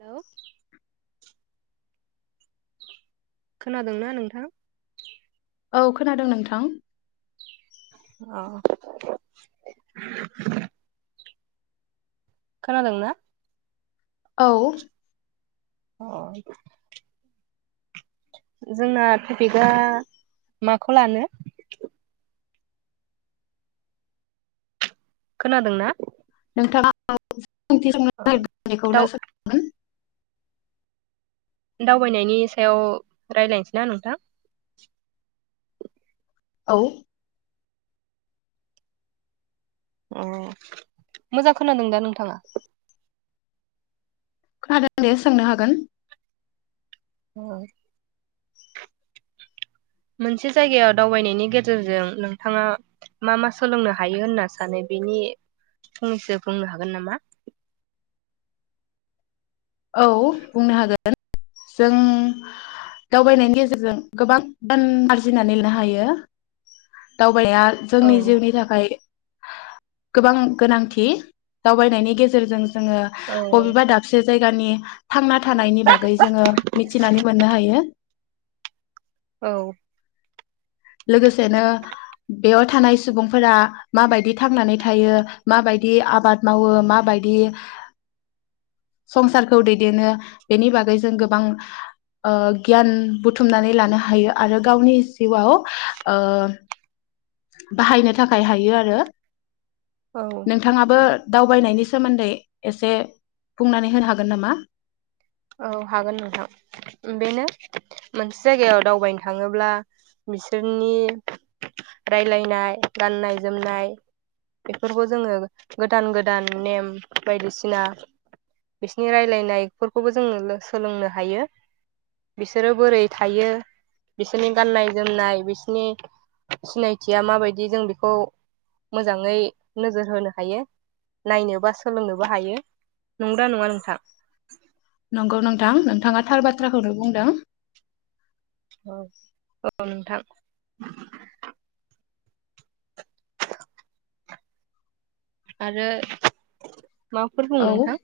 Hello खोनादोंना नोंथां औ खोनादों नोंथां अ खोनादोंना औ अ जोंना टपिकआ माखौ लानो? खोनादोंना [unintelligible] अ [unintelligible] दाव [inaudible] दावबायनायनि सायाव रायलायनोसै ना नोंथां? औ औ मोजां खोनादों दा नोंथाङा खोनादों दे सोंनो हागोन उम मोनसे जायगायाव दावबायनायनि गेजेरजों नोंथाङा मा मा सोलोंनो हायो होनना सानो बेनि फंनैसो बुंनो हागोन नामा औ बुंनो हागोन जों दावबायनायनि गेजेरजों गोबां गियान आरजिनानै लिरनो हायो बाया औ जोंनि जिउनि थाखाय गोबां गोनांथि दावबायनायनि गेजेरजों जोङो औ बबेबा दाबसे जायगानि थांना थानायनि बागै जोङो मिथिनानै मोननो हायो औ लोगोसेनो बेयाव थानाय सुबुंफोरा माबायदि थांनानै थायो माबायदि आबाद मावो माबायदि संसारखौ दैदेनो बेनि बागै जों गोबां ओ गियान बुथुमनानै लानो हायो आरो गावनि जिउआव ओ बाहायनो थाखाय हायो आरो औ नोंथाङाबो दावबायनायनि सोमोन्दै एसे बुंनानै होनो हागोन नामा औ हागोन नोंथां बेनो मोनसे जायगायाव दावबायनो थाङोब्ला बिसोरनि रायलायनाय गाननाय जोमनाय बेफोरखौ जोङो गोदान गोदान नेम बायदिसिना बिसोरनि रायलायनायफोरखौ खौबो जोङो सोलोंनो हायो बिसोरो बोरै थायो बिसोरनि गाननाय जोमनाय बिसोरनि सिनायथिया माबायदि जों बेखौ मोजाङै नोजोर होनो हायो नायनो बा सोलोंनोबो हायो नंगौना नङा नोंथां नंगौ नोंथां नोंथाङा थार बाथ्राखौनो बुंदों औ औ नोंथां आरो माबाफोर बुं औ नोंथां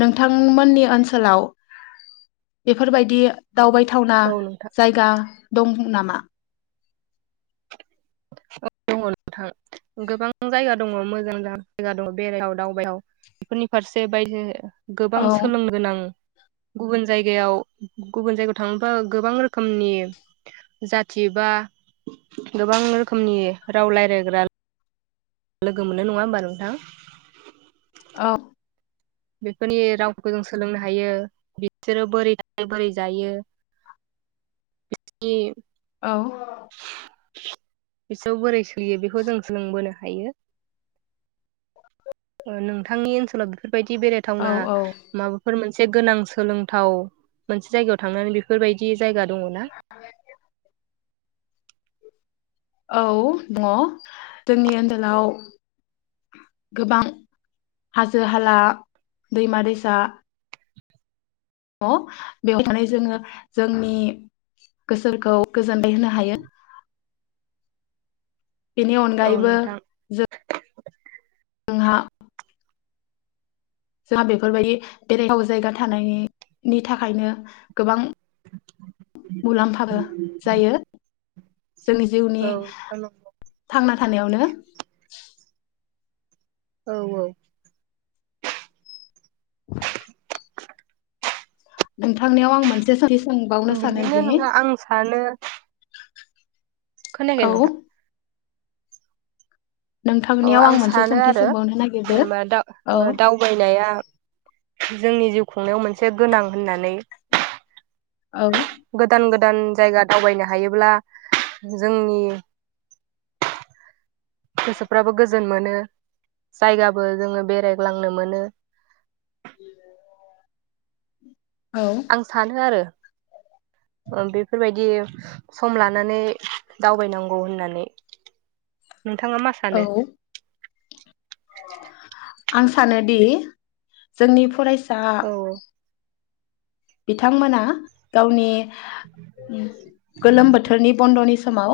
नोंथांमोननि ओनसोलाव बेफोरबायदि दावबायथावना औ नोंथां जायगा दं नामा? औ‌ दङ नोंथां गोबां जायगा दङ मोजां मोजां जायगा दङ बेरायथाव दावबायथाव बेफोरनि फारसे बायजो गोबां औ सोलोंनो गोनां गुबुन जायगायाव गुबुन जायगायाव थाङोबा गोबां रोखोमनि जाथि बा गोबां रोखोमनि राव लायरायग्रा लोगो मोनो नङा होमबा नोंथां। औ बेफोरनि रावफोरखौ जों सोलोंनो हायो। बिसोरो बोरै थायो बोरै जायो बिसोरनि औ बिसोर बोरै सोलियो बेखौ जों सोलोंबोनो हायो। ओ नोंथांनि ओनसोलाव बेफोर बायदि औ बेरायथावना औ माबाफोर मो से गोनां सोलोंथाव मोनसे जायगायाव थांनानै बेफोरबायदि जायगा दङ ना। औ दङ जोंनि ओनदोलाव गोबां हाजो हाला दैमा दैसा ङ बेयाव थानाय जोङो जोंनि गोसोखौ गोजोनलाय होनो हायो। बेनि औ अनगायैबो नोंथां जों [unintelligible] हा जोंहा बेफोरबायदि बेरायथाव जायगा थानायनि थाखायनो गोबां मुलाम्फाबो जायो जोंनि जिउनि औ नोंथां नंगौ थांना थानायावनो औ औ। [inaudible] नोंथांनियाव आं मोनसे सोंथि सोंबावनो बिदिनो सानोदि नोंथां आं सानो खोनायाखै औ नोंथां? औ नोंथांनियाव आं मोनसे सानो सोंथि आरो सोंबावनो नागिरदो जेनबा औ दा-दावबायनाया जोंनि जिउ खुंनायाव मोनसे गोनां होननानै। औ गोदान गोद दान जायगा दावबायनो हायोब्ला जोंनि गोसो फ्राबो गोजोन मोनो जायगाबो जोङो बेरायग्लांनो मोनो। [unintelligible] आं सानो आरो। ओ बेफोरबायदि सम लानानै दावबायनांगौ होननानै। नोंथाङा मा सानो? औ आं सानोदि जोंनि फरायस दा औ बिथांमोना गावनि गोलोम बोथोरनि बन्द'नि समाव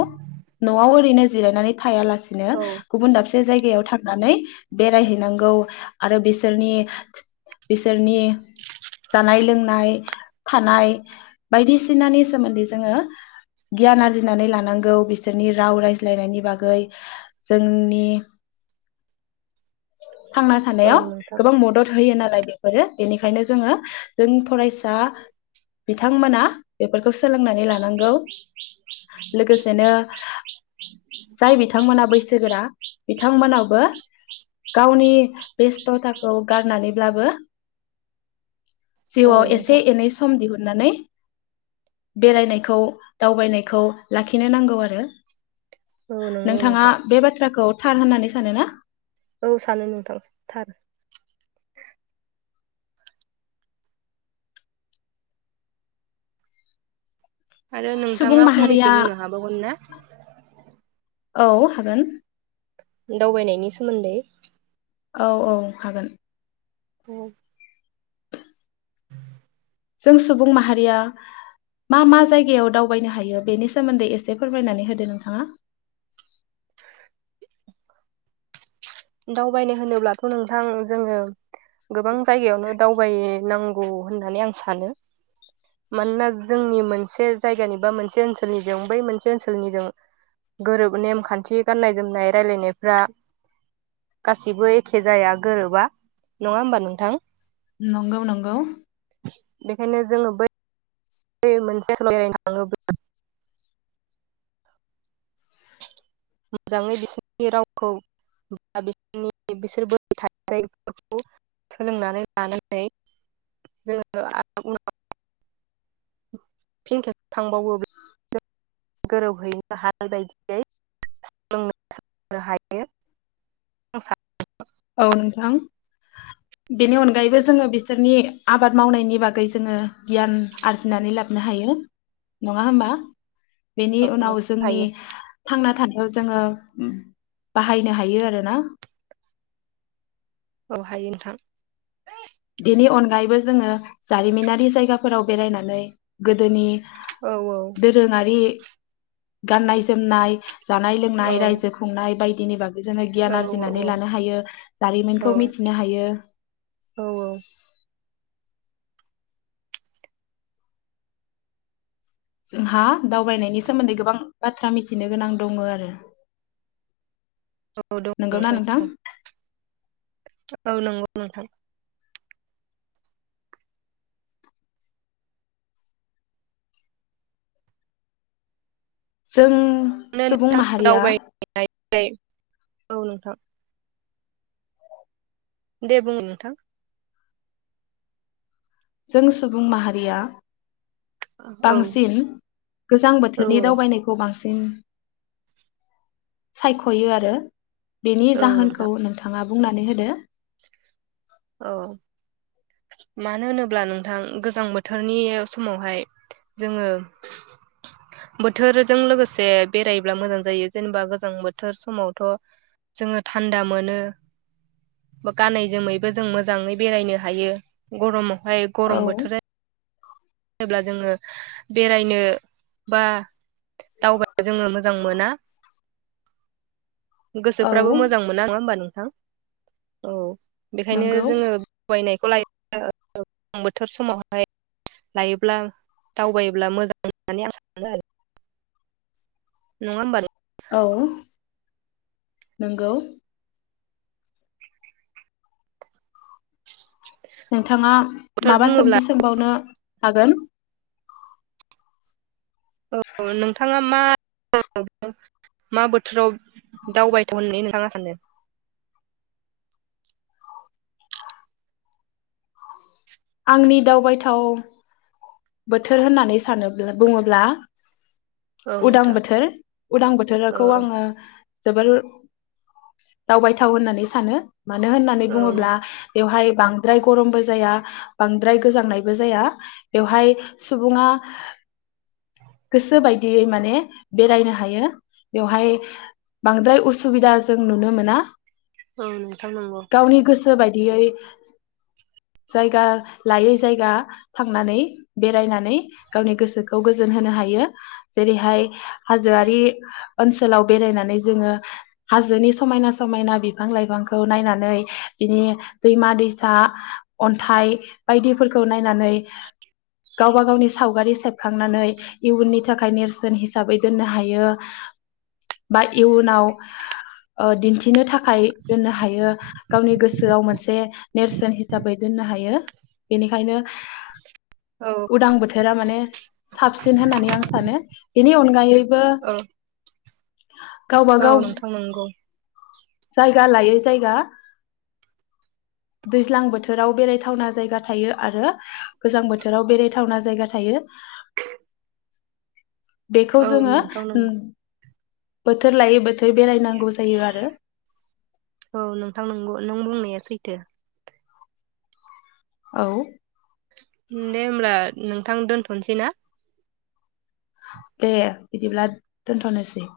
न'आव ओरैनो जिरायनानै थायालासे नो औ गुबन दाबसे जायगायाव थांनानै बेरायहैनांगौ आरो बिसोरनि बिसोरनि जानाय लोंनाय थानाय बायदि सिनानि सोमोन्दै जोङो गियान आरजिनानै लानांगौ बिसोरनि राव रायज्लायनायनि बागै जोंनि थांना औ थानायाव गोबां मदद होयो नाल बेफोरो बेनिखायनो जोङो जों फरायसा दा बिथांमोना बेफोरखौ सो सोलोंनानै लानांगौ लोगोसेनो जाय बिथांमोना बैसोगोरा बिथांमोनावबो गावनि बेस्थथाखौ गारनानैब्लाबो जिउआव औ एसे नोंथां। एनै सम दिहुननानै बेरायनायखौ दावबायनायखौ लाखिनो नांगौ आरो। औ नंगौ नोंथाङा नोंथां बे बाथ्राखौ थार होननानै सानो ना? औ सानो नोंथां थार। आरो सुबुं नोंथाङा माहारिया फंनैसो बुंनो हाबावगोनना? औ हागोन। दावबायनायनि सोमोन्दै। औ औ हागोन। [unintelligible] जों सुबुं माहारिया मा मा जायगायाव दावबायनो हायो? बेनि सोमोन्दै एसे फोरमायनानै होदो नोंथाङा। दावबायनो होनोब्लाथ नोंथां जोङो गोबां जायगायावनो दावबायनांगौ होननानै आं सानो मानोना जोंनि मोनसे जायगानि बा मोनसे ओनसोलनिजों बै मोनसे ओनसोलनिजों गोरोब नेमखान्थि गाननाय जोमनाय रायलायनायफ्रा गासिबो एखे जाया गोरोबा नङा होमबा नोंथां। नंगौ नंगौ। बेखायनो जोङो बै बे मोनसे बेरायनो थाङोब्ला। मोजाङै बिसोरनि रावखौ बा बिनि बिसोरबो थानाय जायगाफोरखौ सोलोंनानै लानानै जोङो उनाव फिन खेब थांबावो बे गोरोबहैनो हागोन बायदियै सोलोंनो हायो सानो औ नोंथां। बेनि अनगायैबो जोङो बिसोरनि आबाद मावनायनि नि बागै जोङो गियान आरजिनानै लाबोनो हायो नङा होमबा? बेनि उनाव जोंनि हायो थांना थानाय बेयाव जोङो बाहायनो हायो आरोना? औ हायो नोंथां। बेनि अनगायैबो जोङो जारिमिनारि जायगाफोराव बेरायनानै गोदोनि औ औ दोरोङारि गाननाय जोमनाय जानाय औ लोंनाय रायजो खुंनाय बायदि दिनि बा जोङो गियान औ आरजिनानै लानो हायो जारिमिनखौ मिथिनो हायो। औ जोंहा दावबायनायनि सोमोन्दै गोबां बाथ्रा मिथिनो गोनां दङ आरो औ दङ नोंथां औ नंगौ नोंथां जों सुबुं नोंथां माहारिया दावबायनाय औ नोंथां दे बुं नोंथां जों सुबुं माहारिया औ औ बांसिन गोजां औ बोथोरनि दावबायनायखौ बांसिन सिन सायख'यो आरो बेनि औ नोंथां जाहोनखौ नोंथाङा बुंनानै होदो औ मानो होनोब्ला नोंथां गोजां बोथोरनि समावहाय जोङो बोथोरजों लोगोसे बेरायोब्ला मोजां जायो जेनेबा गोजां बोथोर समावथ' जोङो थान्दा मोनो बा गानै जोमै बो जों मोजाङै बेरायनो हायो गरमाव ओमाय औ गरम बोथोर जायोब्ला जोङो बेरायनो बा दावब जोङो मोजां मोना औ गोसोफ्राबो मोजां मोना नङा होमबा नों थां औ बेखायनो नंगौ जोङो बायनायखौ लायो। गो बोथोर समावहाय लायोब्ला दावबायोब्ला मोजां होननानै आं सानो आरो। नङा होनबा नोंथां औ नंगौ। औ थाङा बोथोर माबा बुङोब्ला सोंथि सोंबावनो हागोन औ नोंथाङा मा मा बोथोराव दावबायथाव होननानै नोंथाङा सानो? आंनि दावबायथाव बोथोर होननानै सानोब्ला बुङोब्ला औ उदां नोंथां बोथोर उदां औ बोथोरखौ आङो जोबोर दावबायथाव होननानै सानो मानो होननानै औ बुङोब्ला बेवहाय बांद्राय गरमबो जाया बांद्राय गोजांनायबो जाया। बेवहाय सुबुङा गोसो बायदियै माने बेरायनो हायो बेवहाय बांद्राय उसुबिदा जों नुनो मोना। औ नोंथां नंगौ। सो बायदियै जायगा लायै जायगा थांनानै बेरायनानै गावनि गोसोखौ गोजोन होनो हायो जेरैहाय हाजोआरि ओनसोलाव बेरायनानै जोङो हाजोनि समायना समायना बिफां लाइफांखौ नायनानै बिनि दैमा दैसा अन्थाइ बायदिफोरखौ नायनानै गावबा गावनि सावगारि सेबखांनानै इयुननि थाखाय नेरसोन हिसाबै दोननो हायो। बा इयुनाव ओ दिन्थिनो थाखाय दोननो हायो गावनि गोसोआव मोनसे नेरसोन हिसाबै दोननो हायो बेनिखायनो औ उदां बोथोरा माने साबसिन होननानै आं सानो बेनि अन गाय बो औ नोंथां नोंगौ। जायगा लायै जायगा दैज्लां बोथोराव बेरायथावना जायगा थायो आरो गोजां बोथोराव बेरायथावना जायगा थायो। बेखौ औ जोङो नोंथां नंगौ बोथोर लायै बोथोर बेरायनांगौ जायो आरो औ नोंथां नोंगौ नों बुंनाया सैथो। औ दे होमब्ला नोंथां दोनथ'नोसै ना? दे बिदिब्ला दोनथ'नोसै।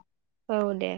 औ दे